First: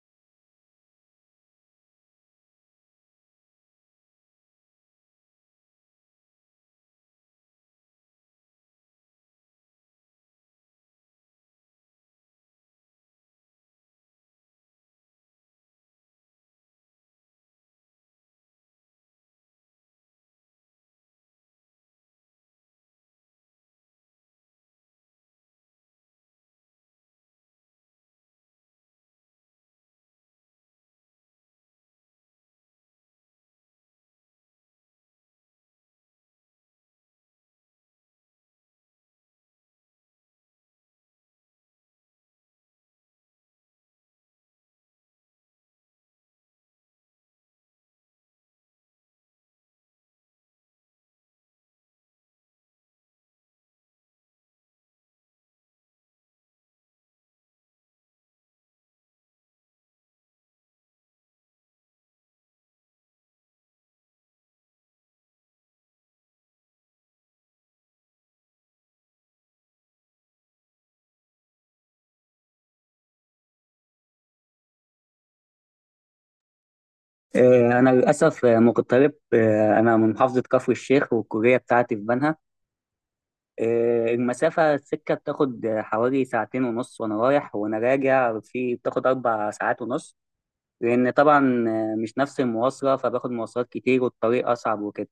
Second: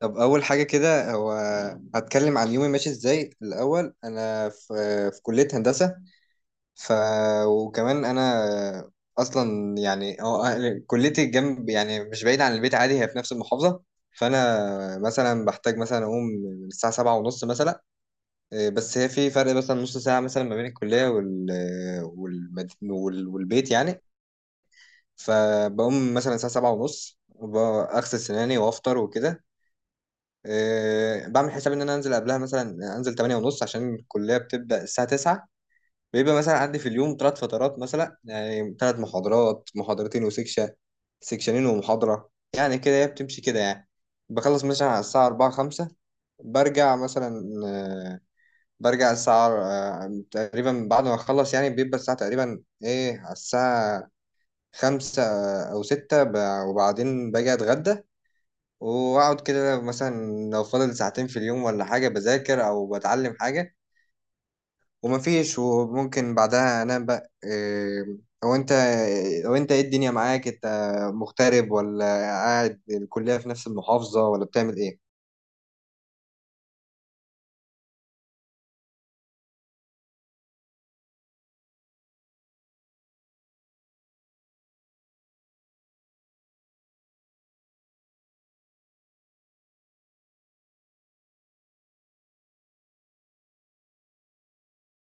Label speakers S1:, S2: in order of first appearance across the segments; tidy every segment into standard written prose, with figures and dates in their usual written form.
S1: طب أول حاجة كده هو هتكلم عن يومي ماشي إزاي. الأول أنا في كلية هندسة. ف وكمان أنا أصلا يعني هو كليتي جنب يعني مش بعيد عن البيت، عادي، هي في نفس المحافظة. فأنا مثلا بحتاج مثلا أقوم من الساعة 7:30 مثلا. إيه، بس هي في فرق مثلا نص ساعة مثلا ما بين الكلية والبيت يعني. فبقوم مثلا الساعة 7:30 أغسل سناني وأفطر وكده. بعمل حساب ان انا انزل قبلها، مثلا انزل 8 ونص، عشان الكليه بتبدا الساعه 9. بيبقى مثلا عندي في اليوم ثلاث فترات، مثلا يعني ثلاث محاضرات، محاضرتين وسكشن، سكشنين ومحاضره. يعني كده هي بتمشي كده يعني. بخلص مثلا على الساعه 4 5. برجع مثلا آه، برجع الساعه تقريبا بعد ما اخلص، يعني بيبقى الساعه تقريبا ايه، على الساعه 5 او 6. وبعدين باجي اتغدى واقعد كده مثلا، لو فاضل ساعتين في اليوم ولا حاجة بذاكر او بتعلم حاجة. ومفيش، وممكن بعدها انام بقى. إيه، او انت او انت ايه الدنيا معاك؟ انت مغترب ولا قاعد الكلية في نفس المحافظة ولا بتعمل ايه؟
S2: أنا للأسف مغترب. أنا من محافظة كفر الشيخ والكلية بتاعتي في بنها. المسافة السكة بتاخد حوالي ساعتين ونص، وأنا رايح وأنا راجع في بتاخد أربع ساعات ونص، لأن طبعا مش نفس المواصلة، فباخد مواصلات كتير والطريق أصعب وكده.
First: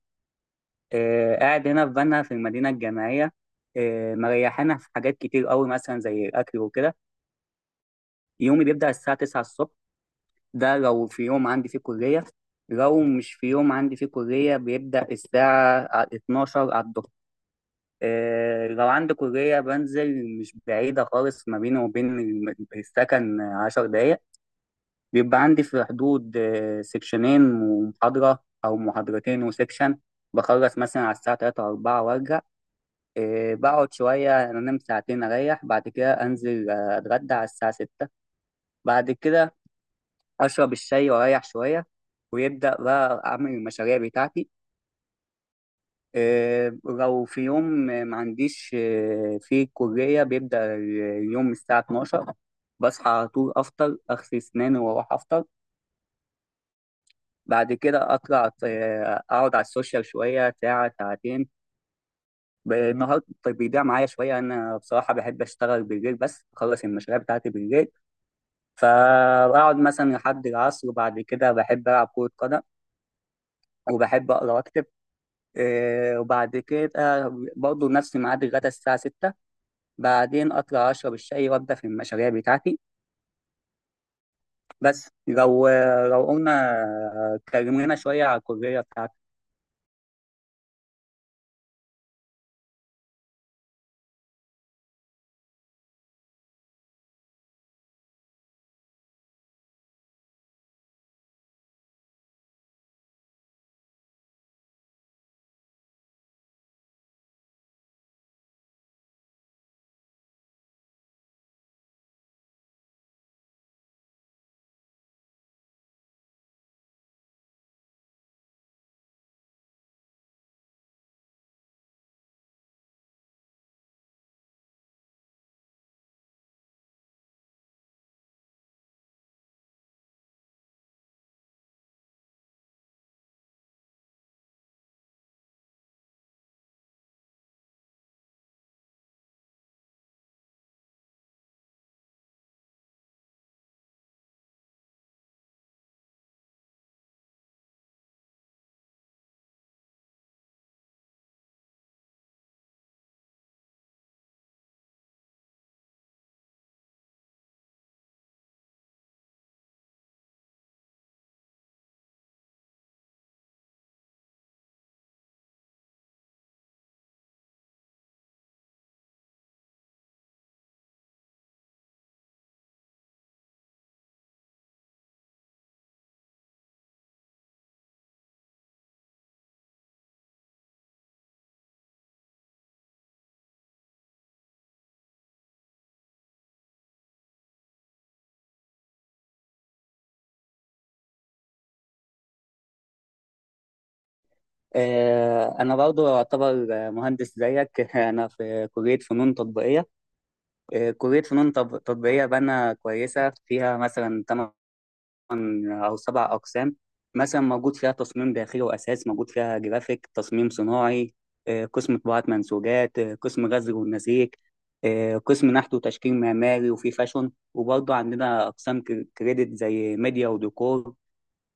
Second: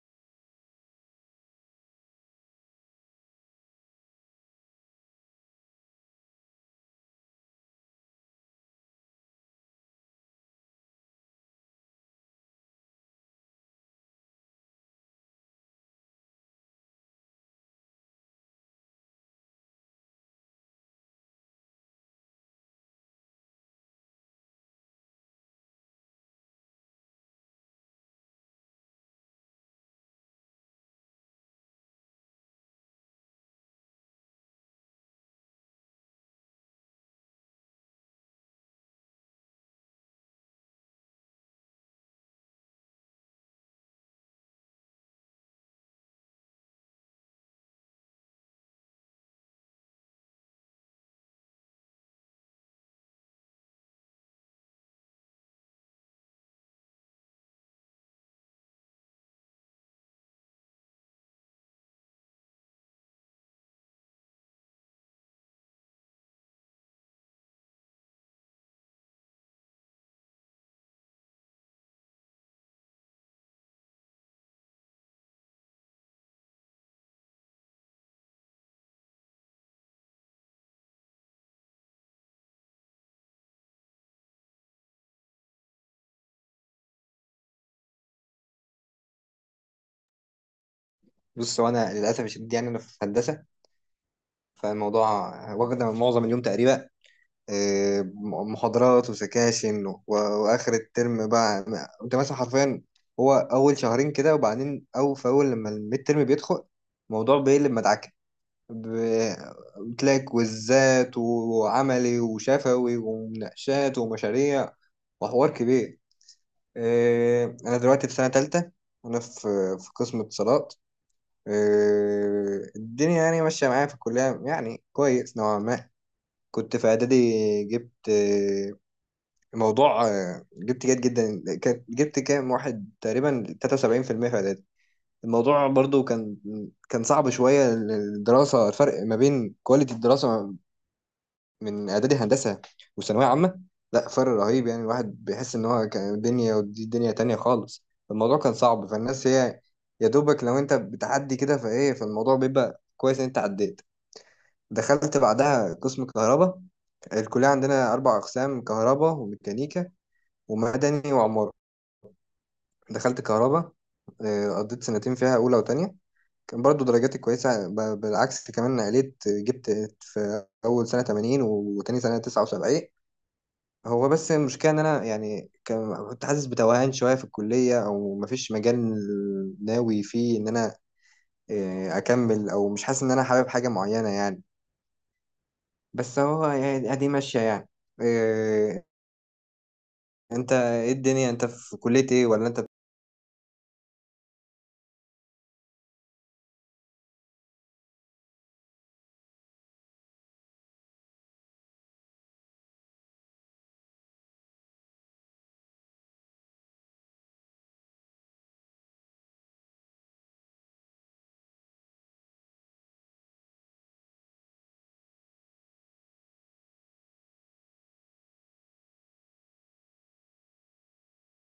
S2: قاعد هنا في بنها في المدينة الجامعية. مريحانا في حاجات كتير قوي، مثلا زي الأكل وكده. يومي بيبدأ الساعة 9 الصبح، ده لو في يوم عندي فيه كلية. لو مش في يوم عندي فيه كلية بيبدأ الساعة 12 على الظهر. لو عندي كلية بنزل، مش بعيدة خالص، ما بيني وبين السكن عشر دقايق. بيبقى عندي في حدود سكشنين ومحاضرة، أو محاضرتين وسكشن. بخلص مثلا على الساعة تلاتة أربعة وأرجع. بقعد شوية، أنام ساعتين أريح، بعد كده أنزل أتغدى على الساعة ستة. بعد كده اشرب الشاي واريح شويه، ويبدا بقى اعمل المشاريع بتاعتي. لو في يوم ما عنديش في الكليه بيبدا اليوم الساعه 12. بصحى على طول، افطر، اغسل اسناني واروح افطر. بعد كده اطلع اقعد على السوشيال شويه، ساعه ساعتين. النهار طيب بيضيع معايا شويه. انا بصراحه بحب اشتغل بالليل، بس اخلص المشاريع بتاعتي بالليل، فبقعد مثلا لحد العصر. وبعد كده بحب العب كره قدم، وبحب اقرا واكتب. وبعد كده برضه نفس ميعاد الغدا الساعة 6. بعدين أطلع أشرب الشاي وأبدأ في المشاريع بتاعتي. بس لو، لو قلنا اتكلمنا شوية على الكلية بتاعتي.
S1: بص هو انا للاسف الشديد يعني انا في هندسة، فالموضوع واخد معظم اليوم تقريبا. محاضرات وسكاشن واخر الترم بقى انت مثلا حرفيا. هو اول شهرين كده، وبعدين او في اول لما الميد ترم بيدخل الموضوع بيقلب مدعكه. ب- بتلاقي كويزات وعملي وشفوي ومناقشات ومشاريع وحوار كبير. انا دلوقتي في سنه تالتة، انا في قسم اتصالات. الدنيا يعني ماشيه معايا في الكليه يعني كويس نوعا ما. كنت في اعدادي جبت الموضوع. جبت جيد جدا، جبت كام واحد؟ تقريبا 73% في المية في اعدادي. الموضوع برضو كان صعب شوية الدراسة. الفرق ما بين كواليتي الدراسة من اعدادي هندسة وثانوية عامة، لا فرق رهيب يعني. الواحد بيحس ان هو كان دنيا ودي دنيا تانية خالص. الموضوع كان صعب، فالناس هي يا دوبك لو انت بتعدي كده فايه، فالموضوع بيبقى كويس ان انت عديت. دخلت بعدها قسم كهرباء. الكلية عندنا أربع أقسام: كهرباء وميكانيكا ومدني وعمارة. دخلت كهرباء. قضيت سنتين فيها، أولى وتانية. كان برضو درجاتي كويسة، بالعكس، كمان عليت، جبت في أول سنة 80 وتاني سنة 79. هو بس المشكلة إن أنا يعني كنت حاسس بتوهان شوية في الكلية، أو مفيش مجال ناوي فيه إن أنا أكمل، أو مش حاسس إن أنا حابب حاجة معينة يعني. بس هو يعني أدي ماشية يعني. آه، أنت إيه الدنيا؟ أنت في كلية إيه ولا أنت؟
S2: أنا برضه أعتبر مهندس زيك أنا في كلية فنون تطبيقية. كلية فنون تطبيقية بنا كويسة، فيها مثلا تمن او سبع اقسام. مثلا موجود فيها تصميم داخلي واساس، موجود فيها جرافيك، تصميم صناعي، قسم طباعه منسوجات، قسم غزل ونسيج، قسم نحت وتشكيل معماري، وفي فاشون، وبرضه عندنا اقسام كريدت زي ميديا وديكور.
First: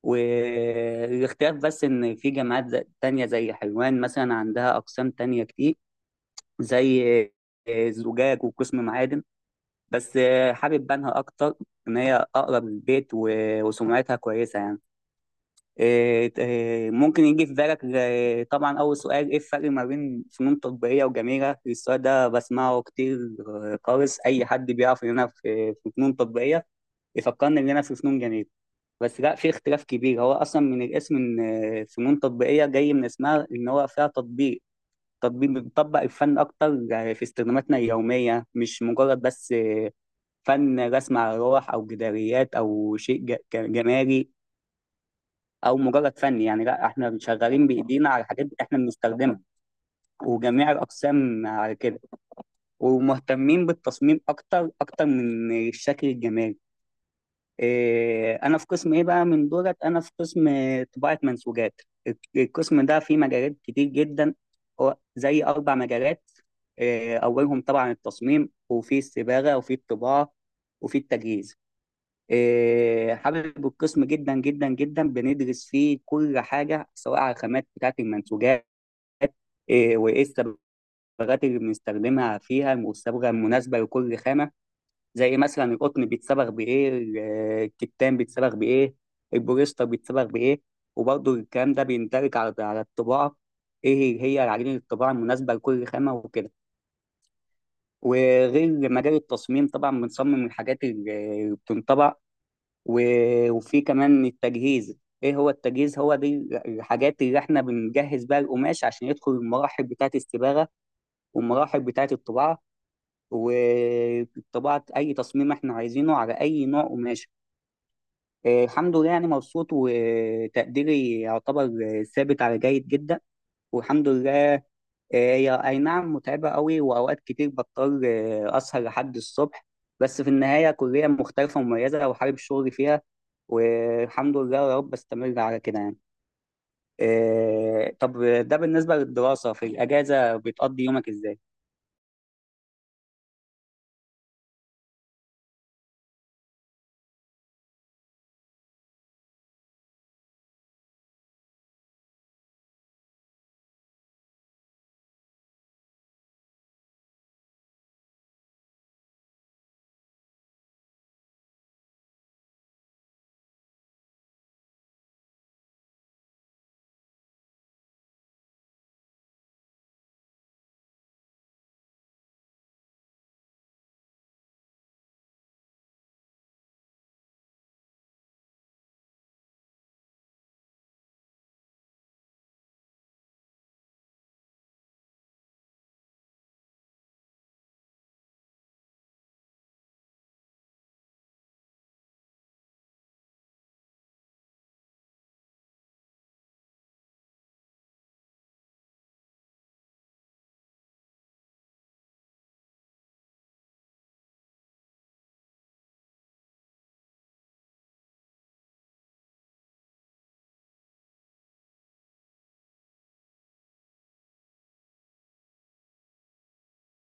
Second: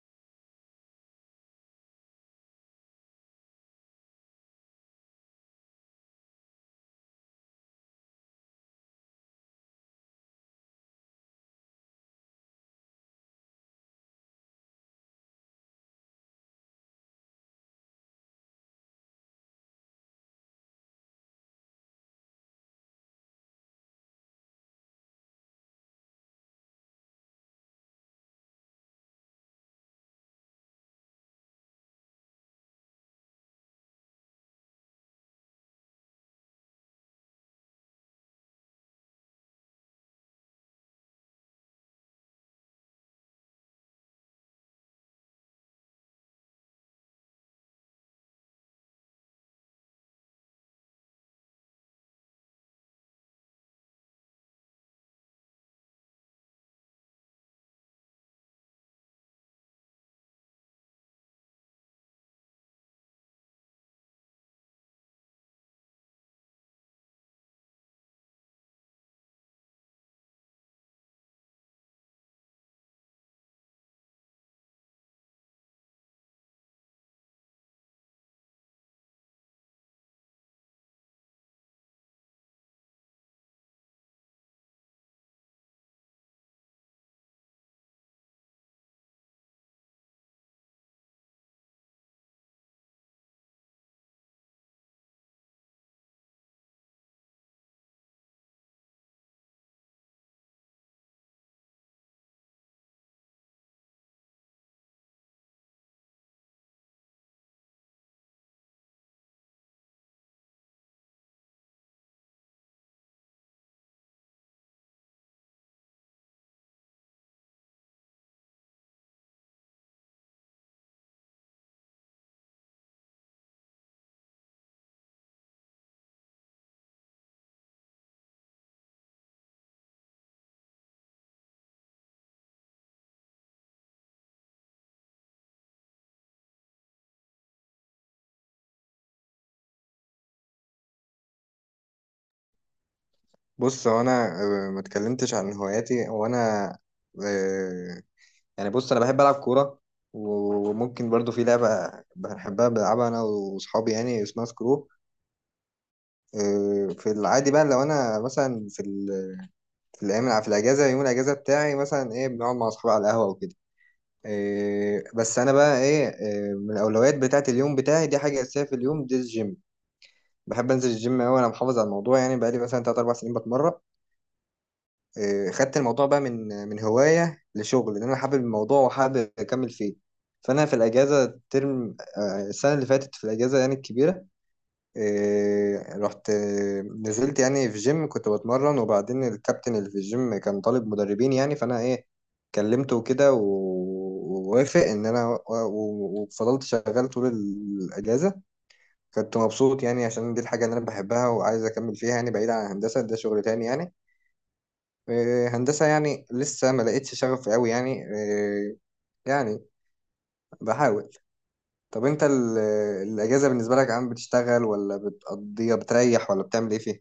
S2: والاختلاف بس ان في جامعات تانية زي حلوان مثلا عندها اقسام تانية كتير، زي زجاج وقسم معادن. بس حابب بنها اكتر، ان هي اقرب للبيت وسمعتها كويسه يعني. إيه، إيه، ممكن يجي في بالك، إيه، طبعا أول سؤال إيه الفرق ما بين فنون تطبيقية وجميلة؟ السؤال ده بسمعه كتير خالص. أي حد بيعرف إن أنا في فنون تطبيقية يفكرني إن أنا في فنون جميلة، بس لا، في اختلاف كبير. هو أصلا من الاسم، إن فنون تطبيقية جاي من اسمها إن هو فيها تطبيق. بنطبق الفن أكتر في استخداماتنا اليومية، مش مجرد بس فن رسم على لوح أو جداريات أو شيء جمالي او مجرد فني يعني. لا، احنا شغالين بايدينا على حاجات احنا بنستخدمها، وجميع الاقسام على كده، ومهتمين بالتصميم اكتر من الشكل الجمالي. إيه، انا في قسم ايه بقى من دولت؟ انا في قسم طباعة منسوجات. القسم ده فيه مجالات كتير جدا، هو زي اربع مجالات. إيه، اولهم طبعا التصميم، وفي الصباغة، وفي الطباعة، وفي التجهيز. إيه، حابب القسم جدا جدا جدا. بندرس فيه كل حاجة، سواء على الخامات بتاعة المنسوجات، إيه، وإيه الصبغات اللي بنستخدمها فيها، والصبغة المناسبة لكل خامة. زي مثلا القطن بيتصبغ بإيه، الكتان بيتصبغ بإيه، البوليستر بيتصبغ بإيه. وبرضه الكلام ده بيندرج على الطباعة، إيه هي عجينة الطباعة المناسبة لكل خامة وكده. وغير مجال التصميم طبعا، بنصمم الحاجات اللي بتنطبع، وفي كمان التجهيز. ايه هو التجهيز؟ هو دي الحاجات اللي احنا بنجهز بيها القماش عشان يدخل المراحل بتاعه الصباغه والمراحل بتاعه الطباعه، وطباعه اي تصميم احنا عايزينه على اي نوع قماش. الحمد لله، يعني مبسوط، وتقديري يعتبر ثابت على جيد جدا، والحمد لله. هي أي نعم متعبة قوي، وأوقات كتير بضطر أسهر لحد الصبح، بس في النهاية كلية مختلفة ومميزة، وحابب شغلي فيها، والحمد لله يا رب أستمر على كده يعني. طب ده بالنسبة للدراسة، في الأجازة بتقضي يومك إزاي؟
S1: بص هو انا ما اتكلمتش عن هواياتي. هو انا آه، يعني بص، انا بحب العب كوره. وممكن برضو في لعبه بحبها بلعبها انا واصحابي، يعني اسمها سكرو. في العادي بقى لو انا مثلا في الايام، في الاجازه يوم الاجازه بتاعي مثلا ايه، بنقعد مع اصحابي على القهوه وكده. بس انا بقى ايه، من الاولويات بتاعه اليوم بتاعي دي، حاجه اساسيه في اليوم دي الجيم. بحب انزل الجيم قوي، انا محافظ على الموضوع يعني بقالي مثلا 3 4 سنين بتمرن. خدت الموضوع بقى من هواية لشغل، لأن أنا حابب الموضوع وحابب أكمل فيه. فأنا في الأجازة الترم، السنة اللي فاتت في الأجازة يعني الكبيرة، رحت، نزلت يعني في جيم كنت بتمرن، وبعدين الكابتن اللي في الجيم كان طالب مدربين، يعني فأنا إيه، كلمته كده ووافق إن أنا وفضلت شغال طول الأجازة. كنت مبسوط يعني عشان دي الحاجة اللي أنا بحبها وعايز أكمل فيها، يعني بعيد عن الهندسة، ده شغل تاني يعني. هندسة يعني لسه ما لقيتش شغف قوي يعني، يعني بحاول. طب انت الأجازة بالنسبة لك، عم بتشتغل ولا بتقضيها بتريح ولا بتعمل ايه فيها؟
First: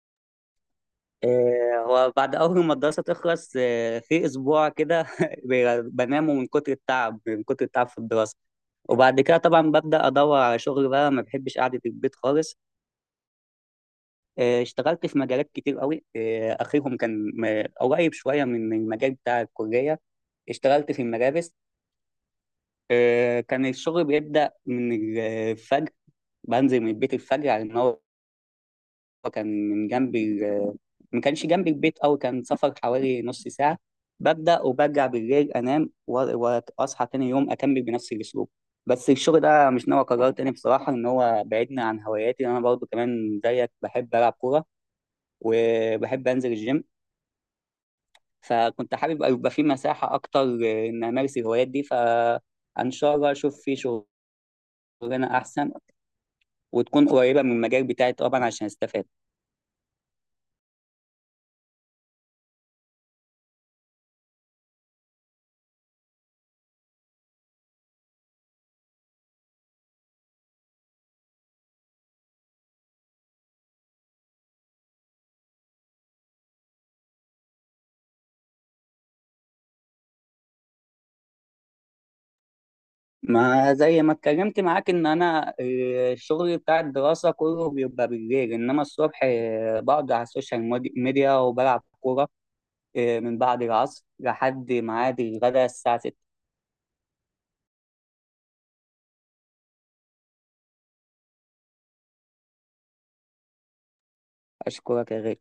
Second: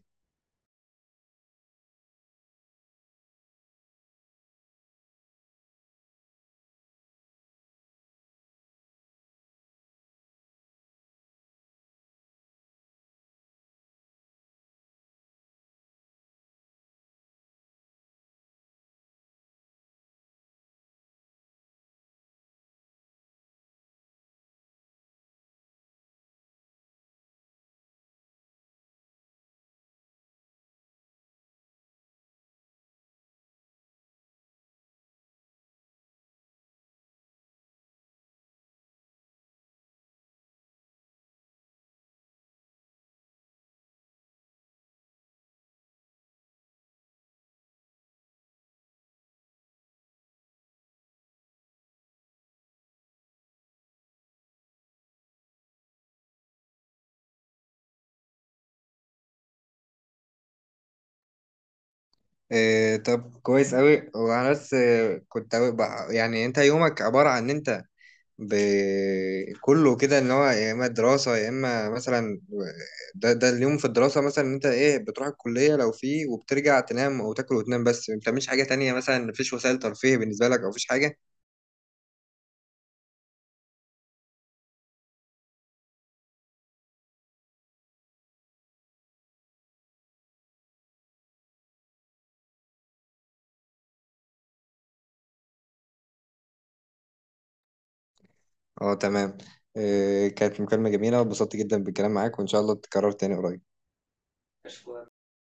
S2: هو بعد أول ما الدراسة تخلص في أسبوع كده بنامه من كتر التعب، في الدراسة. وبعد كده طبعا ببدأ أدور على شغل بقى، ما بحبش قعدة البيت خالص. اشتغلت في مجالات كتير قوي، اخرهم كان قريب شويه من المجال بتاع الكليه. اشتغلت في الملابس. كان الشغل بيبدا من الفجر. بنزل من البيت الفجر، على ان هو كان من جنب ما كانش جنب البيت قوي، كان سفر حوالي نص ساعه. ببدا، وبرجع بالليل انام، واصحى تاني يوم اكمل بنفس الاسلوب. بس الشغل ده مش ناوي اكرره تاني بصراحه، ان هو بعدني عن هواياتي. انا برضو كمان زيك بحب العب كوره وبحب انزل الجيم، فكنت حابب يبقى في مساحة أكتر إن أمارس الهوايات دي. فإن شاء الله أشوف في شغلانة أحسن، وتكون قريبة من المجال بتاعي طبعا عشان أستفاد.
S1: طب كويس قوي. وانا بس كنت أوي يعني انت يومك عبارة عن ان انت ب... كله كده ان هو يا اما دراسة يا اما مثلا ده اليوم في الدراسة، مثلا إن انت ايه بتروح الكلية لو في، وبترجع تنام او تاكل وتنام بس ما بتعملش حاجة تانية. مثلا مفيش وسائل ترفيه بالنسبة لك او مفيش حاجة؟
S2: ما زي ما اتكلمت معاك إن أنا الشغل بتاع الدراسة كله بيبقى بالليل، إنما الصبح بقعد على السوشيال ميديا وبلعب كورة. من بعد العصر لحد ميعاد الغداء الساعة 6.
S1: اه تمام. كانت مكالمة جميلة واتبسطت جدا بالكلام معاك، وإن شاء الله تتكرر تاني قريب.
S2: أشكرك يا غالي.